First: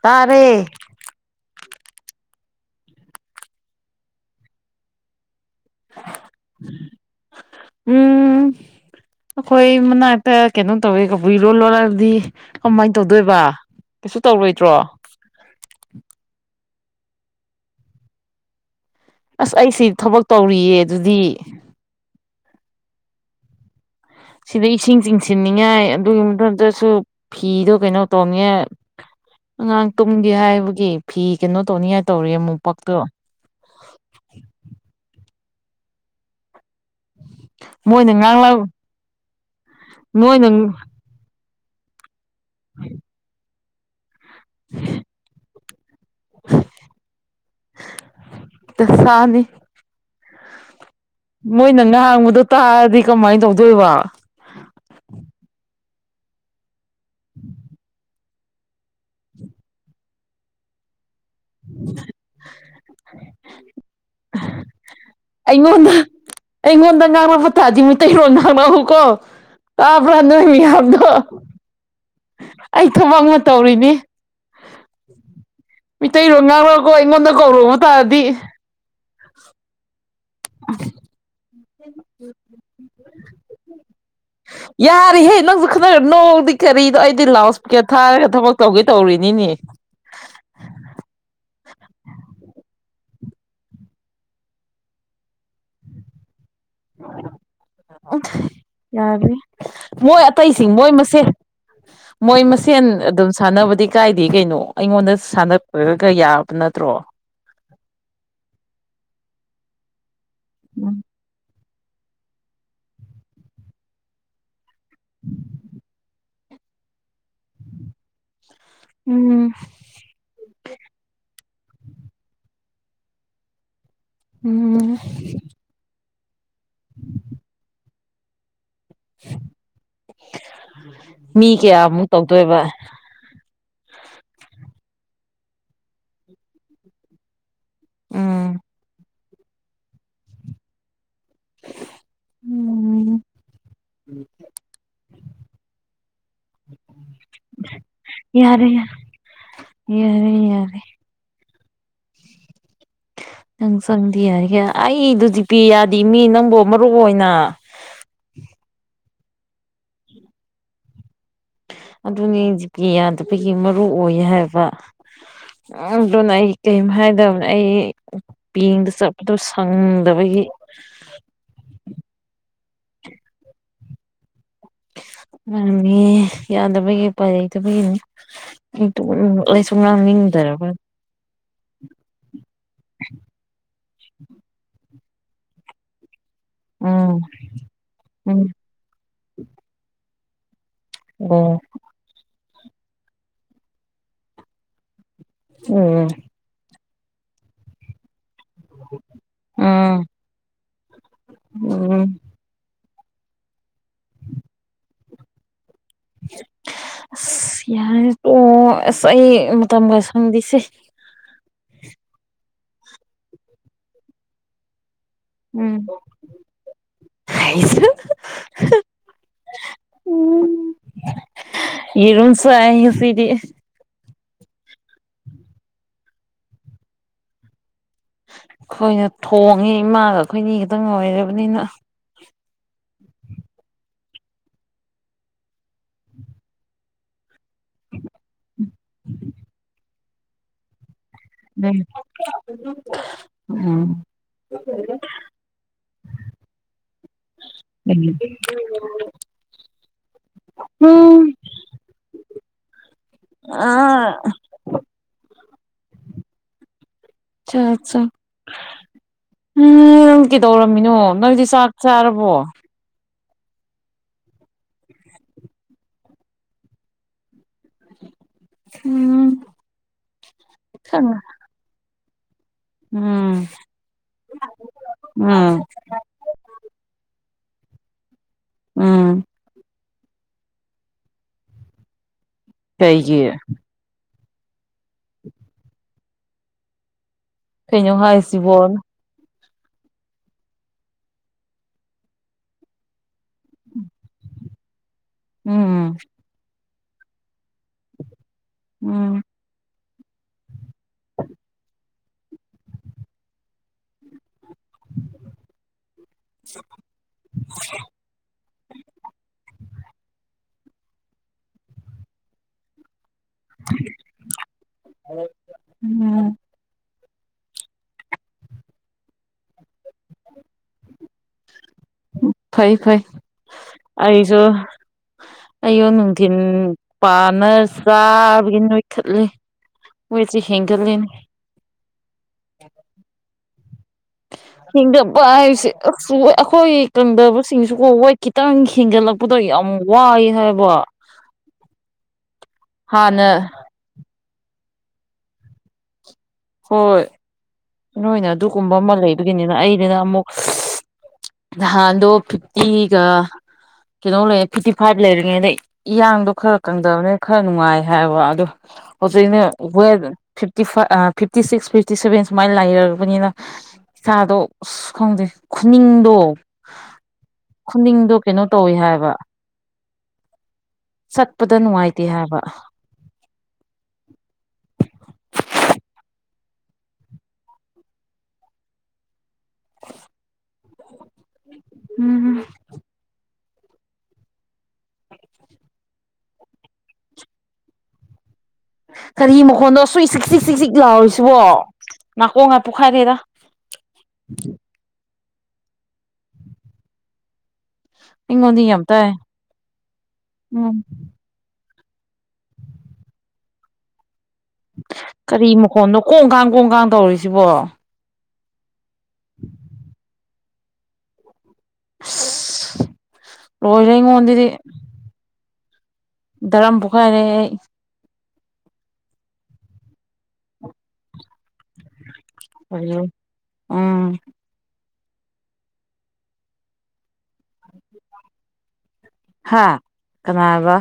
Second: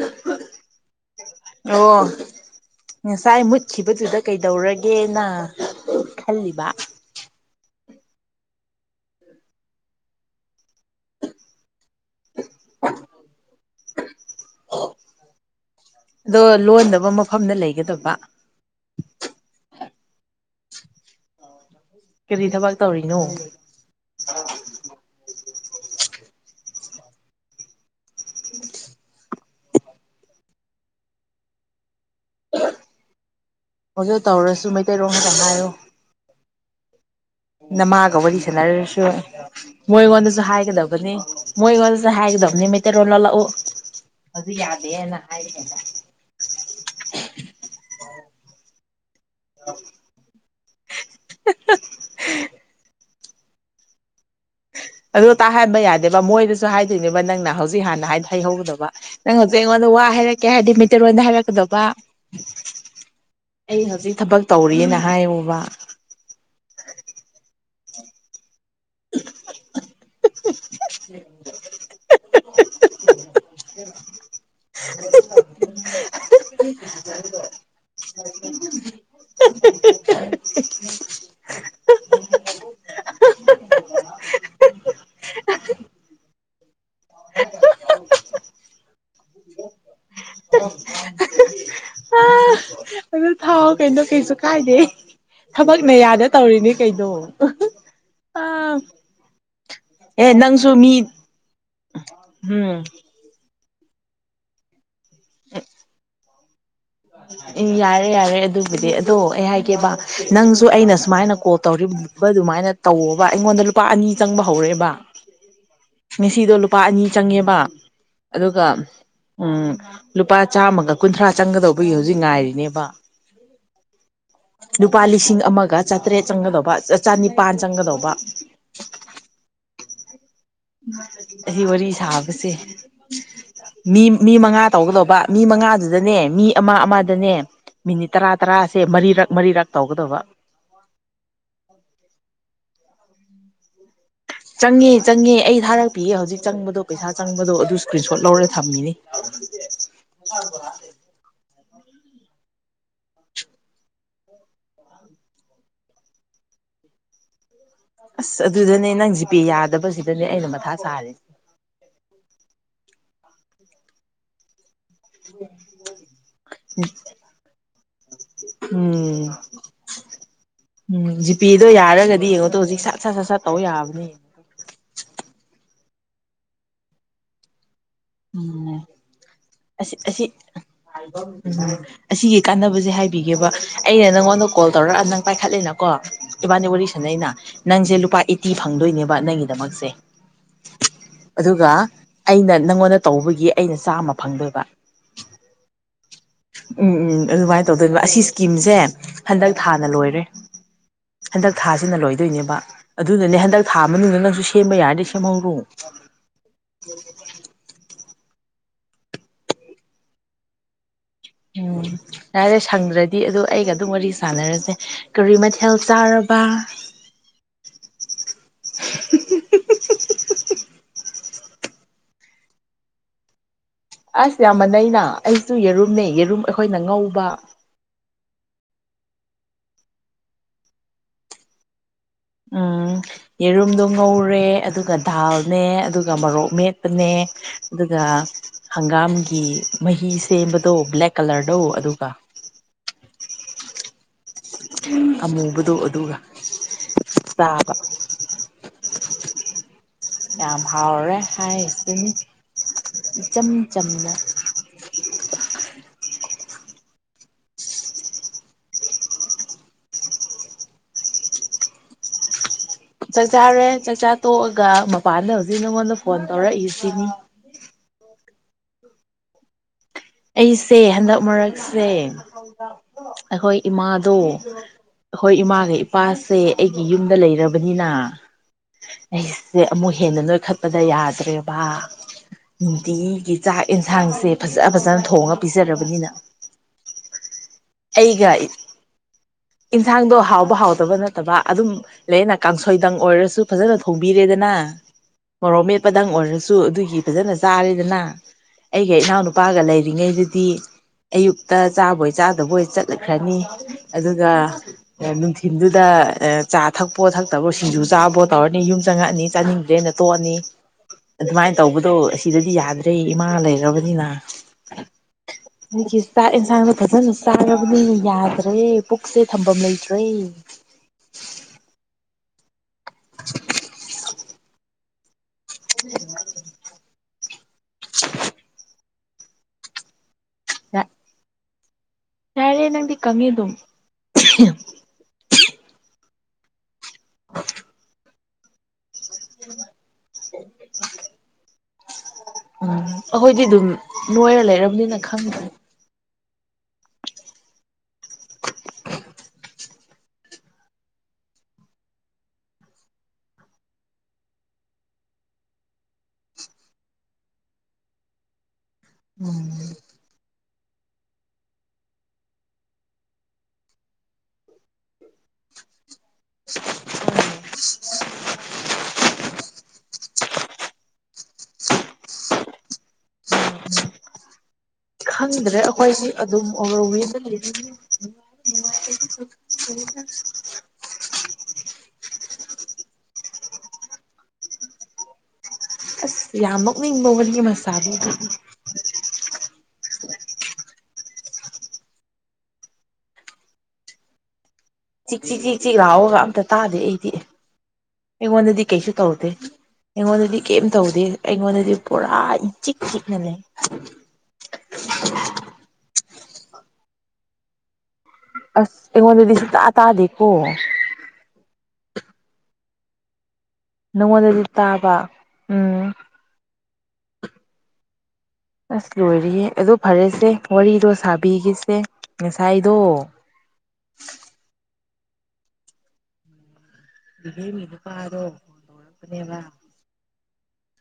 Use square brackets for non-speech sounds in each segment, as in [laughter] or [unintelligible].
ꯇꯥꯔꯦ ꯑꯣ꯫ ꯉꯁꯥꯏ ꯃꯨꯠꯈꯤꯕꯗꯨꯗ ꯀꯩꯗꯧꯔꯒꯦꯅ꯫ ꯈꯜꯂꯤꯕ꯫ ꯎꯝ ꯑꯈꯣꯏ ꯃꯅꯥꯛꯇ ꯀꯩꯅꯣ ꯇꯧꯋꯦ ꯀꯕꯨꯏꯔꯣ ꯂꯣꯔꯕꯗꯤ ꯀꯃꯥꯏꯅ ꯇꯧꯗꯣꯏꯕ ꯀꯩꯁꯨ ꯇꯧꯔꯣꯏꯗ꯭ꯔꯣ꯫ ꯑꯗꯣ ꯂꯣꯟꯗꯕ ꯃꯐꯝꯗ ꯂꯩꯒꯗꯕ꯫ ꯑꯁ ꯑꯩꯁꯤ ꯊꯕꯛ ꯇꯧꯔꯤꯌꯦ ꯑꯗꯨꯗꯤ꯫ ꯀꯔꯤ ꯊꯕꯛ ꯇꯧꯔꯤꯅꯣ꯫ ꯁꯤꯗ ꯏꯁꯤꯡ ꯆꯤꯡꯁꯤꯟꯅꯤ ꯅꯤꯡꯉꯥꯏ ꯑꯗꯨꯒꯤ ꯃꯊꯛꯇꯁꯨ ꯐꯤꯗꯣ ꯀꯩꯅꯣ ꯇꯧꯅꯤꯉꯥꯏ ꯑꯉꯥꯡ ꯇꯨꯝꯒꯦ ꯍꯥꯏꯕꯒꯤ ꯐꯤ ꯀꯩꯅꯣ ꯇꯧꯅꯤꯉꯥꯏ ꯇꯧꯔꯤ ꯃꫭꯝꯄꯛꯇꯣ꯫ ꯍꯧꯖꯤꯛ ꯇꯧꯔꯁꯨ ꯃꯩꯇꯩ ꯔꯣꯡꯑꯒ ꯍꯥꯏꯔꫭ ꯃꯣꯏꯅ ꯅꯃꯥꯒ ꯋꯥꯔꯤ ꯉꯥꯡꯂꯛ ꯁꯥꯟꯅꯔꯁꯨ ꯃꯣꯏ ꯉꯣꯟꯗꯁꯨ ꯃꯣꯏꯅ ꯍꯥꯏꯒꯗꯕꯅꯤ꯫ ꯃꯣꯏꯒ ꯆ ꯍꯥꯏꯒꯗꯝꯅꯤ ꯃꯇꯩ ꯔꯣꯂ ꯂꫭꯜꯂꯛꯎ ꯑꯗꯨ ꯌꯥꯗꯦꯅ ꯍꯥꯏꯔꯛꯑꯦꯗ ꯇ ꯁꯥꯟ [unintelligible] ꯃꯣꯏꯅ ꯉꯥꯡꯕꯗꯨ ꯇꯥꯔꯗꯤ ꯀꯃꯥꯏꯅ ꯇꯧꯗꯣꯏꯕꯥ꯫ ꯇꯦꯕ ꯃꯣꯏꯗꯁꯨ ꯍꯥꯏ ꯅꯤꯕ ꯅꯪꯅ ꯍꯧꯖꯤꯛ ꯍꯥꯟ ꯍꯥꯏ ꯍꯩꯍꯧꯗꯕ ꯅꯪ ꯍꯧꯖꯤꯛ ꯑꯩꯉꯣꯟꯗ ꯋꯥ ꯍꯥꯏꯔꯛꯀꯦ ꯍꯥꯏꯗꯤ ꯃꯩꯇꯩꯔꫭꯟꯗ ꯍꯥꯏꯔꯛ ꯀꯗꯕꯥ ꯑꯩ ꯍꯧꯖꯤꯛ ꯊꯕꯛ ꯇꯧꯔꯤꯌꯦꯅ ꯑꯩꯉꯣꯟꯗ ꯑꯩꯉꯣꯟꯗ ꯉꯥꯡ ꯐ ꯇꯥꯗꯤ ꯃꯩꯇꯩꯔꫭꯟꯗ ꯉꯥꯡꯅꯍꯧ ꯀꯣ ꯇꯥꯕ꯭ꯔ ꯅꫭꯏ ꯌꯥꯝꯗꫭ꯫ ꯑꯩ ꯊꯕꯛꯅ ꯇꯧꯔꯤꯅꯤ ꯃꯤꯇꯩꯔꯣꯟ ꯉꯥꯡꯔꯛꯎꯀꯣ ꯑꯩꯉꯣꯟꯗ ꯀꯧꯔꯛꯑꯣ ꯇꯥꯔꯗꯤ꯫ ꯌꯥꯔꯦꯍꯦ ꯅꯪꯁꯨ ꯈꯟꯅꯔ ꯅꯣꯛꯑꯗꯤ ꯀꯔꯤꯗꯣ ꯑꯩꯗꯤ ꯂꯥꯎ ꯁ꯭ꯄꯤꯀꯔ ꯊꯥꯔꯒ ꯊꯕꯛ ꯇꯧꯒꯦ ꯇꯧꯔꯤꯅꯤꯅꯦ꯫ ꯑ ꯑꯗꯨ ꯊꯥꯎ ꯀꯩꯅꯣ ꯀꯩꯁꯨ ꯀꯥꯏꯗꯦ ꯊꯕꯛꯅꯌꯥꯗ ꯑꯥ ꯌꯥꯔꯦ ꯃꯣꯏ ꯑꯦ ꯅꯪꯁꯨ ꯑꯇꯩꯁꯤꯡ ꯃꯣꯏ ꯃꯤ ꯃꯁꯦꯟ ꯃꯣꯏ ꯎꯝ ꯃꯁꯦꯟ ꯑꯗꯨꯝ ꯁꯥꯟꯅꯕ ꯗꯤ ꯀꯥꯏꯗ ꯀꯩꯅꯣ ꯑꯩꯉꯣꯟꯗ ꯁꯅ ꯄꯔꯒ ꯌꯥ ꯅ ꯎꯝ ꯌꯥꯔꯦ ꯌꯥꯔꯦ ꯑꯗꯨꯕꯨꯗꯤ ꯑꯗꯣ ꯑꯩ ꯀꯕꯥ ꯅꯪꯁꯨ ꯑꯩꯅ ꯁꯨꯃꯥꯏꯅ ꯀꯣ ꯇꯧꯔꯤꯕ ꯑꯗꯨꯃꯥꯏꯅ ꯇꯧꯕ ꯑꯩꯉꯣꯟꯗ ꯂꯨꯄꯥ ꯑꯅꯤ ꯆꯪꯕ ꯍꯧꯔꯛꯦꯕ ꯉꯁꯤꯗꯣ ꯂꯨꯄꯥ ꯑꯅꯤ ꯆꯪꯉꯦꯕ ꯑꯗꯨꯒ ꯎꯝ ꯂꯨꯄꯥ ꯆꯥꯝꯃꯒ ꯀꯨꯟꯊ꯭ꯔꯥ ꯆꯪꯒꯗꯧ ꯑꯩꯒꯤ ꯍꯧꯖꯤꯛ ꯉꯥꯏꯔꯤꯅꯦꯕ ꯎꯝ ꯂꯨꯄꯥ ꯂꯤꯁꯤꯡ ꯑꯃꯒ ꯆꯥꯇ꯭ꯔꯦꯠ ꯆꯪꯒꯗꯧꯕ ꯆꯅꯤꯄꯥꯟ ꯆꯪꯒꯗꯧꯕ ꯃꯤ ꯑꯁꯤ ꯋꯥꯔꯤ ꯀꯌꯥꯃꯨꯛ ꯁꯥꯕꯁꯦ ꯇꯧꯗꯣꯏꯕ ꯃꯤ ꯃꯤ ꯃꯉꯥ ꯇꯧꯒꯗꯧꯕ ꯃꯤ ꯃꯉꯥꯗꯨꯗꯅꯦ ꯃꯤ ꯑꯃꯥ ꯑꯃꯗꯅꯦ ꯃꯤꯅꯤꯠ ꯇꯔꯥ ꯎꯝ ꯇꯔꯥꯁꯦ ꯃꯔꯤꯔꯛ ꯃꯔꯤꯔꯥꯛ ꯇꯧꯒꯗꯕ ꯎꯝ ꯆꯪꯉꯦ ꯆꯪꯉꯦ ꯑꯩ ꯊꯥꯔꯛꯄꯤꯑ ꯍꯧꯖꯤꯛ ꯆꯪꯕꯗꯣ ꯄꯩꯁꯥ ꯆꯪꯕꯗꯣ ꯑꯗꯨ ꯏꯁꯀ꯭ꯔꯤꯟ ꯁꯣꯠ ꯂꯧꯔꯦ ꯌꯥꯔꯦ ꯊꯝꯃꯤꯅꯤ ꯌꯥꯔꯦ ꯌꯥꯔꯦ ꯅꯪ ꯆꯪꯗꯤ ꯌꯤꯔꯦ ꯑꯩꯗꯨꯗꯤ ꯖꯤꯄꯦ ꯌꯥꯗꯤ ꯃꯤ ꯅꯪꯕꯨ ꯃꯔꯨ ꯑꯣꯏꯅ ꯑꯁ ꯑꯗꯨꯗꯅꯦ ꯅꯪ ꯖꯤꯄꯦ ꯌꯥꯗꯕꯁꯤꯗꯅꯦ ꯑꯩꯅ ꯃꯊꯥ ꯁꯥꯔꯤꯁꯦ ꯑꯗꯨꯅꯦ ꯖꯤꯄꯦ ꯌꯥꯗꯕꯒꯤ ꯃꯔꯨ ꯑꯣꯏ ꯍꯥꯏꯕ ꯑꯗꯨꯅ ꯑꯩ ꯀꯩꯝ ꯍꯥꯏꯗꯕꯅꯦ ꯑꯩ ꯕꯦꯡꯗ ꯎꯝ ꯆꯠꯄꯗꯣ ꯁꯪꯗꯕꯒꯤ ꯎꯝ ꯖꯤꯄꯦꯗꯣ ꯌꯥꯔꯒꯗꯤ ꯌꯦꯡꯉꯣ ꯇꯣ ꯍꯧꯖꯤꯛ ꯁꯠ ꯁꯠ ꯁꯠ ꯁꯠ ꯇꯧ ꯌꯥꯕꯅꯦ ꯃꯥꯅꯦ ꯌꯥꯗꯕꯒꯤ ꯄꯥꯏ ꯂꯩꯩꯇꯕꯒꯤꯅꯤ ꯎꯝ ꯑꯁꯤ ꯉꯥꯡꯅꯤꯡꯗꯔꯕ ꯎꯝ ꯑꯁꯤꯒꯤ ꯀꯥꯟꯅꯕꯁꯦ ꯍꯥꯏꯕꯤꯒꯦꯕ ꯑꯩꯅ ꯅꯪꯉꯣꯟꯗ ꯀꯣꯜ ꯇꯧꯔꯛꯑ ꯅꯪ ꯄꯥꯏꯈꯠꯂꯤꯅꯀꯣ ꯏꯕꯥꯅꯤ ꯋꯥꯔꯤ ꯎꯝ ꯁꯥꯅꯩꯅ ꯅꯪꯁꯦ ꯂꯨꯄꯥ ꯎꯝ ꯑꯩꯠꯇꯤ ꯐꯪꯗꯣꯏꯅꯦꯕ ꯕꯠ ꯅꯪꯒꯤꯗꯃꯛꯁꯦ ꯑꯣ ꯑꯗꯨꯒ ꯑꯩꯅ ꯅꯪꯉꯣꯟꯗ ꯇꯧꯕꯒꯤ ꯑꯩꯅ ꯆꯥꯝꯃ ꯐꯪꯗꯣꯏꯕ ꯎꯝ ꯎꯝ ꯎꯝ ꯑꯗꯨꯃꯥꯏꯅ ꯇꯧꯗꯣꯏ ꯑꯁꯤ ꯏꯁꯀꯤꯝꯁꯦ ꯍꯟꯗꯛ ꯊꯥꯅ ꯎꯝ ꯂꯣꯏꯔꯦ ꯍꯟꯗꯛ ꯊꯥꯁꯤꯅ ꯎꯝ ꯂꯣꯏꯗꯣꯏꯅꯦꯕ ꯑꯗꯨꯅꯅꯦ ꯍꯟꯗꯛ ꯊꯥ ꯃꯅꯨꯡꯗ ꯅꯪꯁꯨ ꯁꯦꯝꯕ ꯌꯥꯔꯗꯤ ꯁꯦꯝꯍꯧꯔꯣ ꯌꯥꯏ ꯑꯣ ꯑꯁ ꯑꯩ ꯃꯇꯝ ꯈꯔ ꯁꯪꯗꯁꯦ ꯎꯝ ꯌꯥꯔꯦ ꯁꯪꯗ꯭ꯔꯗꯤ ꯑꯗꯨ ꯑꯩꯒ ꯑꯗꯨꯝ ꯋꯥꯔꯤ ꯁꯥꯟꯅꯔꯁꯦ ꯀꯔꯤ ꯃꯊꯦꯜ ꯎꯝ ꯆꯥꯔꯕ ꯎꯝ ꯌꯦꯔꯨꯝ ꯆꯥꯏ ꯉꯥꯁꯤꯗꯤ ꯑꯁ ꯌꯥꯝꯃꯅꯩꯅ ꯑꯩꯁꯨ ꯌꯦꯔꯨꯝꯅꯦ ꯌꯦꯔꯨꯝ ꯑꯩꯈꯣꯏꯅ ꯉꯧꯕ ꯑꯩꯈꯣꯏꯅ ꯊꯣꯡꯉꯦ ꯏꯃꯥꯒ ꯑꯩꯈꯣꯏꯅꯤ ꯈꯛꯇꯪ ꯂꯣꯏꯔꯕꯅꯤꯅ ꯎꯝ ꯌꯦꯔꯨꯝꯗꯣ ꯉꯧꯔꯦ ꯑꯗꯨꯒ ꯗꯥꯜꯅꯦ ꯑꯗꯨꯒ ꯃꯣꯔꯣꯛ ꯃꯦꯠꯄꯅꯦ ꯑꯗꯨꯒ ꯍꯪꯒꯥꯝꯒꯤ ꯃꯍꯤ ꯁꯦꯝꯕꯗꯣ ꯕ꯭ꯂꯦꯛ ꯀꯂꯔꯗꯣ ꯑꯗꯨꯒ ꯎꯝ ꯎꯝ ꯑꯃꯨꯕꯗꯣ ꯑꯗꯨꯒ ꯆꯥꯕ ꯌꯥꯝ ꯍꯥꯎꯔꯦ ꯎꯝ ꯍꯥꯏꯔꯤꯁꯤꯅꯤ ꯏꯆꯝ ꯆꯝꯅ ꯑ [inaudible] ꯑ ꯑ ꯎꯝ ꯅꯪ ꯀꯩꯗꯧꯔꯝꯃꯤꯅꯣ ꯅꯪꯗꯤ ꯆꯥꯛ ꯆꯥꯔꯕꯣ ꯆꯥꯛꯆꯥꯔꯦ ꯆꯥꯛꯆꯥ ꯇꯣꯛꯑꯒ ꯃꯄꯥꯟꯗ ꯍꯧꯖꯤꯛ ꯅꯉꯣꯟꯗ ꯐꯣꯟ ꯇꯧꯔꯛꯏꯁꯤꯅꯤ ꯎꯝ ꯑꯩꯁꯦ ꯈꯪ ꯍꯟꯗꯛ ꯃꯔꯛꯁꯦ [unintelligible] ꯎꯝ ꯑꯩꯈꯣꯏ ꯏꯃꯥꯗꯣ ꯑꯩꯈꯣꯏ ꯎꯝ ꯏꯃꯥꯒ ꯏꯄꯥꯁꯦ ꯑꯩꯒꯤ ꯌꯨꯝꯗ ꯂꯩꯔꯕ ꯕꯅꯤꯅ ꯎꯝ [unintelligible] ꯑꯃꯨꯛ ꯍꯦꯟꯅ ꯂꯣꯏꯈꯠꯄꯗ ꯌꯥꯗ꯭ꯔꯦꯕ ꯅꯨꯡꯇꯤꯒꯤ ꯀꯩꯒꯤ ꯆꯥꯛ ꯌꯦꯟꯁꯥꯡꯁꯦ ꯐꯖꯥ ꯐꯖꯅ ꯊꯣꯡꯉ ꯄꯤꯖꯔꯕꯅꯤꯅ ꯀꯩꯅꫭ ꯑꯩꯒ ꯍꯥꯏꯁꯤꯕꫭ ꯏꯟꯁꯥꯡꯗꯣ ꯍꯥꯎꯕ ꯍꯥꯎꯇꯕ ꯅꯠꯇꯕ ꯑꯗꯨꯝ ꯂꯩꯗꯅ ꯀꯥꯡꯁꯣꯏꯗꯪ ꯑꯣꯏꯔꯁꯨ ꯐꯖꯅ ꯊꯣꯡꯕꯤꯔꯦꯗꯅ ꯃꯣꯔꯣꯛ ꯎꯝ ꯃꯦꯠꯄꯗꯪ ꯑꯣꯏꯔꯁꯨ ꯑꯗꯨꯒꯤ ꯐꯖꯅ ꯆꯥꯔꯤꯗꯅ ꯑꯩꯒ ꯎꯝ ꯏꯅꯥꯎꯅꯨꯄꯥꯒ ꯂꯩ ꯇꯔꯤꯉꯩꯗꯗꯤ ꯑꯌꯨꯛꯇ ꯆꯥꯕꯣꯏ ꯆꯥꯗꯕꯣꯏ ꯆꯠꯂꯈ꯭ꯔꯅꯤ ꯑꯗꯨꯒ ꯅꯨꯡꯊꯤꯟꯗꯨꯗ ꯆꯥ ꯊꯛꯄꯣ ꯊꯛꯇꯕꯣ ꯁꯤꯡꯖꯨ ꯆꯥꯕꯣ ꯇꯧꯔꯅꯤ ꯌꯨꯝ ꯆꯪꯉꯛꯑꯅꯤ ꯆꯥꯅꯤꯡꯗ꯭ꯔꯦꯅ ꯇꯣꯛꯅꯤ ꯑꯗꯨꯃꯥꯏꯅ ꯇꯧꯕꯗꯣ ꯑꯁꯤꯗꯗꯤ ꯌꯥꯗ꯭ꯔꯦ ꯏꯃꯥ ꯂꯩꯔꯕꯅꯤꯅ ꯥ ꯅꯤꯀꯤꯁ ꯇꯥꯛ ꯎꯝ ꯏꯟꯁꯥꯟꯗꫭ ꯐꯖꯅ ꯆꯥꯔꯕꯅꯤꯅ ꯌꯥꯗ꯭ꯔꯦ ꯄꯨꯛꯁꯦ ꯊꯝꯐꯝ ꯂꯩꯇ꯭ꯔꯦ꯫ ꯐꯩ ꯐꯩ ꯑꯩꯁꯨ ꯑꯌꯨꯛ ꯅꯨꯡꯊꯤꯟ ꯄꯥ ꯅ ꯆꯥꯕꯒꯤ ꯅꫭꯏ ꯊꯠꯂꯤ ꯃꯣꯏꯁꯤ ꯍꯦꯟꯒꯠ ꯂꯦꯅꯦ ꯌꯥꯔꯦ ꯅꯪꯗꯤ ꯀꯪꯑꯦ ꯑꯗꯨꯝ꯫ [unintelligible] ꯍꯦꯡꯒꯠꯄ ꯍꯥꯏꯁꯦ ꯎ ꯆꯨꯏ ꯑꯈꯣꯏ ꯀꯪꯗꯕꯁꯤꯡꯁꯨ ꯀꯣ ꯋꯦꯠ ꯈꯤꯇꯪ ꯍꯦꯟꯒꯠꯂꯛꯄꯗꯣ ꯌꯥꯝ ꯋꯥꯏ ꯍꯥꯏꯕ ꯍꯥꯟꯅ ꯅꯤꯅ ꯈꯥꯡ ꯍꯣꯏ꯫ ꯅꯣꯏꯅ ꯑꯗꯨꯒꯨꯝꯕ ꯑꯃ ꯂꯩꯕꯒꯤꯅꯤꯅ ꯑꯩ ꯑꯗꯨꯅ ꯑꯃꯨꯛ ꯅꯍꯥꯟꯗꯣ ꯐꯤꯐꯇꯤꯒ ꯀꯩꯅꯣ ꯂꯩ ꯐꯤꯐꯇꯤ ꯐꯥꯏꯚ ꯂꯩꯔꯤꯉꯩꯗ ꯏꯌꯥꯡꯗꯣ ꯈꯔ ꯀꯪꯗꯕꯅꯤ ꯈꯔ ꯅꯨꯡꯉꯥꯏ ꯍꯥꯏꯕ ꯑꯗꯣ ꯍꯧꯖꯤꯛꯅꯦ ꯋꯦꯠ ꯐꯤꯞꯇꯤ ꯐꯥ uh fifty six fifty seven ꯁꯨꯃꯥꯏꯅ ꯂꯥꯏꯔꯕꯅꯤꯅ ꯏꯁꯥꯗꯣ ꯑꯁ ꯈꯪꯗꯦ ꯈꯨꯅꯤꯡꯗꯣ ꯈꯨꯅꯤꯡꯗꯣ ꯀꯩꯅꯣ ꯇꯧꯋꯤ ꯍꯥꯏꯑꯦꯕ ꯆꯠꯄꯗ ꯅꯨꯡꯉꯥꯏꯇꯦ ꯍꯥꯏꯕ꯫ ꯈꯪꯗ꯭ꯔꯦ ꯑꯩꯈꯣꯏꯁꯤ ꯑꯗꯨꯝ ꯑꯣꯚꯔ ꯋꯦꯠ [inaudible] ꯎꯝ ꯑꯁ ꯌꯥꯝ ꯅꫭꯛꯅꯤꯡꯕ ꯑꯃꯗꯒꯤ ꯃꯁꯥꯕꯧꯗꯤ ꯀꯔꯤ ꯃꯈꯣꯟꯅꫭ ꯁꯨꯛ ꯆꯤꯛ ꯆꯤꯛ ꯆꯤꯛ ꯆꯤꯛ ꯂꯥꯎꯔꯤꯁꯤꯕꯣ ꯅꯥꯀꯣꯡ ꯉꯥ ꯄꯣꯛꯈꯥꯏꯔꯦꯗ꯫ ꯆꯤꯛ ꯆꯤꯛ ꯆꯤꯛ ꯆꯤꯛ ꯂꯥꯑꯣꯕꯒ ꯑꯝꯇ ꯇꯥꯗꯦ ꯑꯩꯗꯤ꯫ ꯑꯩꯉꯣꯟꯗ ꯑꯩꯉꯣꯟꯗꯗꯤ ꯌꯥꯝ ꯀꯩꯁꯨ ꯇꯥꯏ ꯇꯧꯗꯦ ꯑꯩꯉꯣꯟꯗꯗꯤ ꯀꯩꯝ ꯎꯝ ꯇꯧꯗꯦ ꯑꯩꯉꯣꯟꯗꯗꯤ ꯄꯨꯔꯥ ꯏꯆꯤꯛ ꯆꯤꯛꯅ ꯂꯩ꯫ ꯀꯔꯤ ꯃꯈꯣꯟꯅꯣ ꯀꯣꯡ ꯀꯥꯡ ꯀꯣꯡ ꯀꯥꯡ ꯇꯧꯔꯤꯁꯤꯕꯣ ꯑꯁ ꯑꯩꯉꯣꯟꯗꯗꯤ ꯁꯨꯛꯇꯥ ꯇꯥꯗꯦꯀꯣ꯫ ꯑꯁ ꯂꯣꯏꯔꯦ ꯅꯪꯉꯣꯟꯗꯗꯤ ꯑ ꯩꯉꯣꯟꯗꯗꯤ ꯇꯥꯕ ꯎꯝ ꯇꯔꯥꯝ ꯄꯣꯛꯈꯥꯏꯔꯦ ꯑꯩ ꯑꯁ ꯂꯣꯏꯔꯦꯍꯦ ꯑꯗꯨ ꯐꯔꯦꯁꯦ ꯋꯥꯔꯤꯗꯣ ꯁꯥꯕꯤꯒꯦꯁꯦ꯫ ꯃꯁꯥꯏꯗꯣ ꯑꯩ ꯎꯝ [unintelligible] ꯅꯨꯄꯥꯗꫭ [unintelligible] ꯑꯅꯦꯕ꯫ ꯍꯥ ꯀꯅꯥꯕ꯫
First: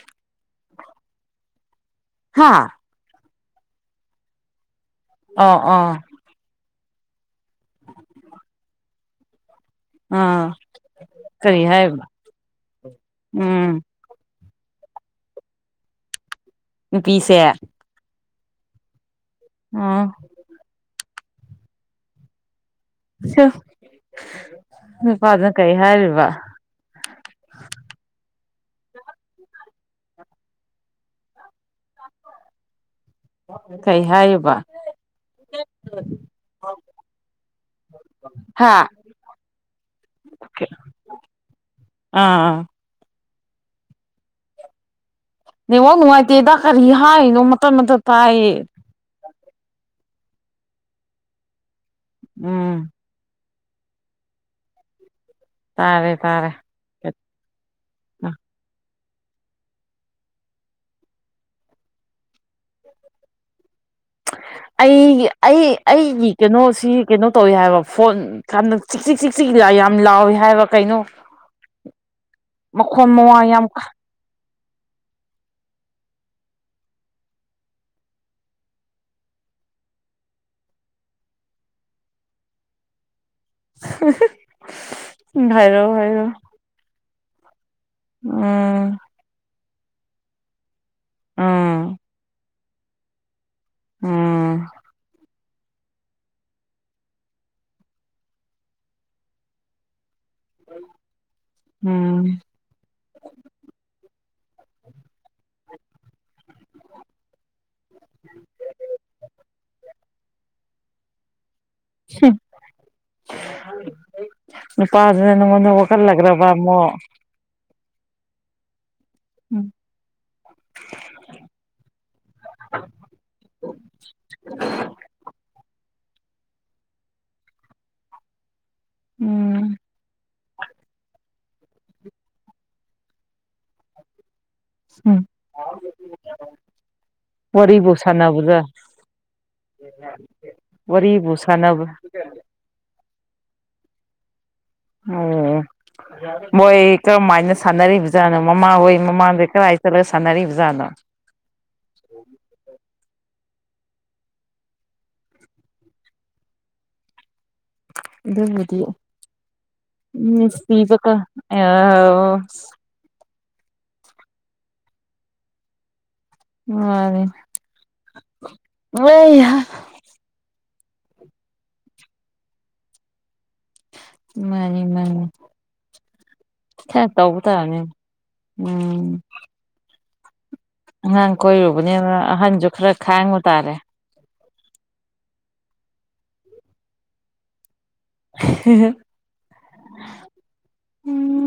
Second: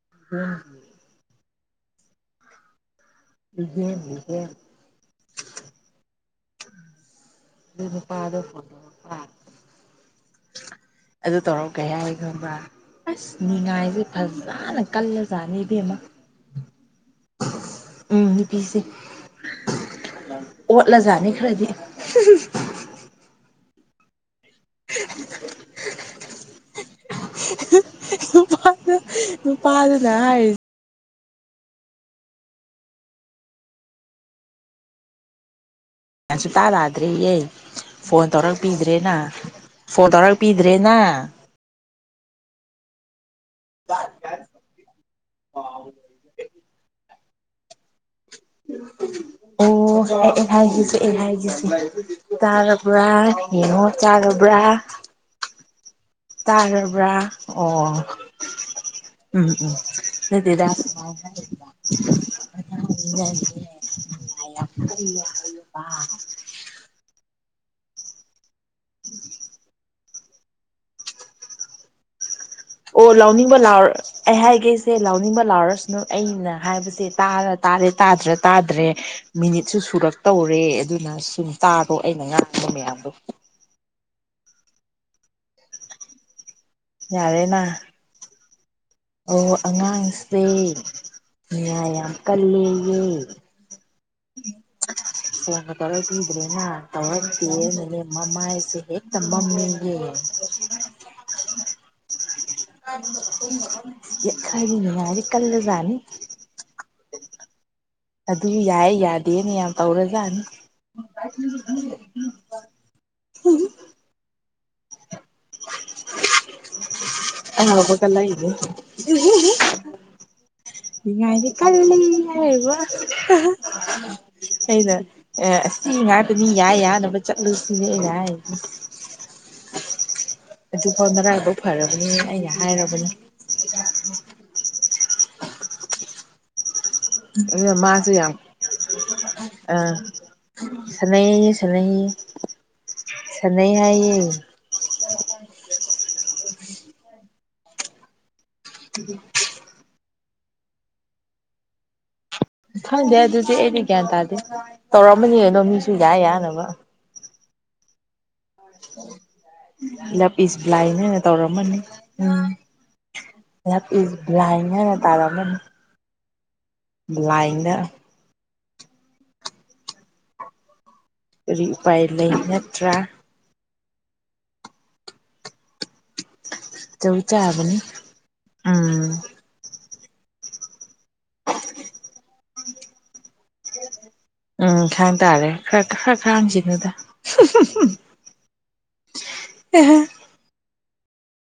[unintelligible] ꯍꯥꯥ꯫ [unintelligible] ꯑ ꯑ꯫ ꯑꯗꯨ ꯅꯨꯄꯥꯗꫭ ꯐꫭꯟ ꯇꯧꯔꯛꯄ꯫ ꯑꯥ ꯑꯗꯨ ꯀꯔꯤ ꯇꯧꯔꯛ ꯀꯩ ꯍꯥꯏꯕ ꯍꯥꯏ ꯈꯕ꯭ꯔꯥ ꯑꯁ ꯎꯝ ꯅꯤꯉꯥꯏꯁꯦ [unintelligible] [unintelligible] ꯀꯜꯂꯖꯥꯠꯅꯤ ꯏꯕꯦꯝꯃꯥ꯫ ꯅꯨꯄꯤꯁꯦ꯫ ꯎꯝ ꯅꯨꯄꯤꯁꯦ꯫ ꯎꯝ [unintelligible] ꯑꯣꯠꯂꯖꯥꯅꯤ ꯈ꯭ꯔꯗꯤ [unintelligible] [unintelligible] ꯅꯨꯄꯥꯗꯨꯅ ꯀꯩ ꯍꯥꯏꯔꯤꯕ꯫ [unintelligible] ꯅꯨꯄꯥꯗꯨꯅ ꯍꯥꯏꯔꯤ꯫ ꯀꯩ ꯍꯥꯏꯔꯤꯕ꯫ ꯁꯨꯛꯇꯥ ꯇꯥꯗ꯭ꯔꯦꯌꯦ ꯐꯣꯟ ꯍꯥ ꯇꯧꯔꯛꯄꯤꯗ꯭ꯔꯦꯅ ꯐꯣꯟ ꯇꯧꯔꯛ ꯄꯤꯗ꯭ꯔꯦꯅ꯫ ꯑꯥ ꯑꯥ꯫ [unintelligible] ꯅꯦꯠꯋꯥꯛ ꯅꯨꯡꯉꯥꯏꯇꯤꯦꯗ ꯈꯔꯤ [unintelligible] [unintelligible] ꯃꯇꯥꯠ ꯃꯇꯥꯠ꯫ ꯇꯥꯏꯌꯦ꯫ ꯑꯣ ꯑꯩ ꯍꯥꯏꯒꯦꯁꯦ ꯑꯩ ꯍꯥꯏꯒꯦꯁꯦ꯫ ꯎꯝ ꯇꯥꯔꯕ꯭ꯔꯥ꯫ ꯌꯦꯉꯣ ꯆꯥꯔꯕ꯭ꯔꯥ꯫ ꯇꯥꯔꯦ ꯇꯥꯔꯦ ꯇꯥꯔꯕ꯭ꯔꯥ ꯑꯣ꯫ ꯎꯝ ꯎꯝ ꯅꯠꯇꯦꯗ [unintelligible] ꯑꯩꯒꯤ ꯑꯩ ꯑꯩꯒꯤ ꯀꯩꯅꯣꯁꯤ ꯀꯩꯅꯣ꯫ ꯇꯧꯏ ꯍꯥꯏꯕ ꯐꯣꯟ ꯌꯥꯝꯂꯥꯎꯋꯤ ꯍꯥꯏꯕ ꯐꯕ ꯆꯤꯛ ꯆꯤꯛ ꯆꯤꯛ ꯆꯤꯛ ꯌꯥꯝ ꯂꯥꯎꯏ ꯍꯥꯏꯕ ꯀꯩꯅꯣ ꯑꯣ ꯃꯈꯣꯟ ꯃꯋꯥ ꯂꯥꯎꯅꯤꯡꯕ ꯌꯥꯝ ꯂꯥꯎꯔꫭ ꯑꯩ ꯍꯥꯏ꯫ ꯒꯦꯁꯦ ꯂꯥꯎꯅꯤꯡꯕ ꯂꯥꯎꯔꯁꯨꯅ ꯑꯩꯅ ꯍꯥꯏꯕꯁꯦ ꯇꯥꯔ ꯇꯥꯔꯦ ꯇꯥꯗ꯭ꯔ ꯇꯥꯗ꯭ꯔꯦ ꯃꯤꯅꯤꯠꯁꯨ ꯁꯨꯔꯛꯇꯧꯔꯦ ꯑꯗꯨꯅ ꯁꯨꯝ ꯇꯥꯔꯣ ꯑꯩꯅ ꯉꯥꯡꯕ ꯃꯌꯥꯝꯗꯣ꯫ [unintelligible] ꯍꯥꯏꯔꯣ ꯍꯥꯏꯔꯣ꯫ ꯌꯥꯔꯦꯅꯥ꯫ ꯎꯝ꯫ ꯑꯣ ꯑꯉꯥꯡꯁꯦ꯫ ꯎꯝ ꯅꯤꯉꯥꯏ ꯌꯥꯝ ꯀꯜꯂꯤ꯫ ꯎꯝ꯫ ꯎꯝ꯫ ꯇꯧꯔꯈꯤꯗ꯭ꯔꯦꯅ ꯇꯧꯔꯛꯇꯤꯌꯦꯅꯅꯦ ꯃꯃꯥꯏꯁꯦ ꯍꯦꯛꯇ ꯃꯝꯃꯦꯌꯦ ꯎꯝ꯫ [unintelligible] ꯍꯥꯏꯗꯤ ꯀꯜꯂꯖꯥꯅꯤ꯫ ꯑꯗꯨ ꯌꯥꯏ ꯌꯥꯗꯦꯅ ꯌꯥꯝ ꯇꯧꯔ ꯖꯅꯤ꯫ [unintelligible] [unintelligible] ꯄꯥꯁꯤꯅ ꯅꯪꯉꯣꯟꯗ ꯋꯥꯈꯜꯂꯈ꯭ꯔꯕ ꯑꯃꯨꯛ [unintelligible] ꯎꯝ [unintelligible] ꯅꯤꯉꯥꯏꯗꯤ ꯀꯜꯂꯤ ꯍꯥꯏꯔꯤꯕ ꯑꯩꯅ ꯁꯤ ꯉꯥꯛꯇꯅꯤ ꯌꯥ ꯌꯥꯅꯕ ꯆꯠꯂꯨꯁꯤꯅꯦ ꯑꯩꯅ ꯍꯥꯏꯔꯤꯖꯦ꯫ ꯎꯝ꯫ ꯑꯗꯨꯐꯥꯎ ꯅꯔꯥꯏꯕꯛ ꯐꯔꯕꯅꯦ ꯑꯩꯅ ꯍꯥꯏꯔꯕꯅꯤ꯫ ꯎꯝ꯫ ꯑꯗꯨꯅ ꯋꯥꯔꯤꯕꯨ ꯃꯥꯁꯨ ꯌꯥꯝ ꯁꯥꯟꯅꯕꯗ ꯑꯥ ꯋꯥꯔꯤꯕꯨ ꯁꯥꯟꯅꯩꯌꯦ ꯁꯥꯟꯅꯕ ꯁꯥꯟꯅꯩꯌꯦ ꯁꯥꯟꯅꯩ ꯍꯥꯏꯌꯦ꯫ ꯑꯣ ꯃꯣꯏ ꯀꯔꯝꯃꯥꯏꯅ ꯁꯥꯟꯅꯔꯤꯕꯖꯥꯠꯅꯣ꯫ ꯃꯃꯥ ꯍꯣꯏ ꯃꯃꯥꯗ ꯀꯔꯥꯏ ꯆꯠꯂ ꯁꯥꯟꯅꯔꯤꯕ꯫ ꯈꯪꯗꯦ ꯑꯗꯨꯗꯤ ꯑꯩꯗꯤ ꯒ꯭ꯌꯥꯟ ꯇꯥꯗꯦ ꯇꯧꯔꯝꯃꯅꯤ ꯑꯗꯣ ꯃꯤꯁꯨ ꯌꯥ ꯌꯥꯅꯕ ꯑꯗꯨꯕꯨꯗꯤ ꯂꯞ ꯏꯁ ꯕ꯭ꯂꯥꯏꯟ ꯍꯥꯏꯅ ꯇꯧꯔꯝꯃꯅꯤ [unintelligible] ꯂꯥꯞ ꯏꯁ ꯕ꯭ꯂꯥꯏꯟ ꯍꯥꯏꯅ ꯇꯥꯔꯝꯃꯅꯤ꯫ ꯃꯅꯤ꯫ ꯕ꯭ꯂꯥꯏꯟꯗ [unintelligible] ꯀꯔꯤ ꯎꯄꯥꯏ ꯂꯩ ꯅꯠꯇ꯭ꯔꯥ꯫ ꯃꯥꯅꯤ ꯃꯥꯅꯤ꯫ ꯈꯔ ꯆꯧ ꯇꯧꯕ ꯆꯥꯕꯅꯤ ꯇꯥꯕꯅꯤꯅꯦ ꯎꯝ꯫ ꯑꯉꯥꯡ ꯀꯣꯏꯔꯨꯕꯅꯦꯕ ꯑꯍꯟ ꯗꯣ ꯈꯔ ꯈꯥꯡꯕ ꯇꯥꯔꯦ꯫ ꯎꯝ ꯈꯥꯡ ꯇꯥꯔꯦ ꯈꯔ ꯈꯔ ꯈꯥꯡꯖꯤꯅꯨꯗ ꯫ ꯑꯦꯍꯦ ꯎꯝ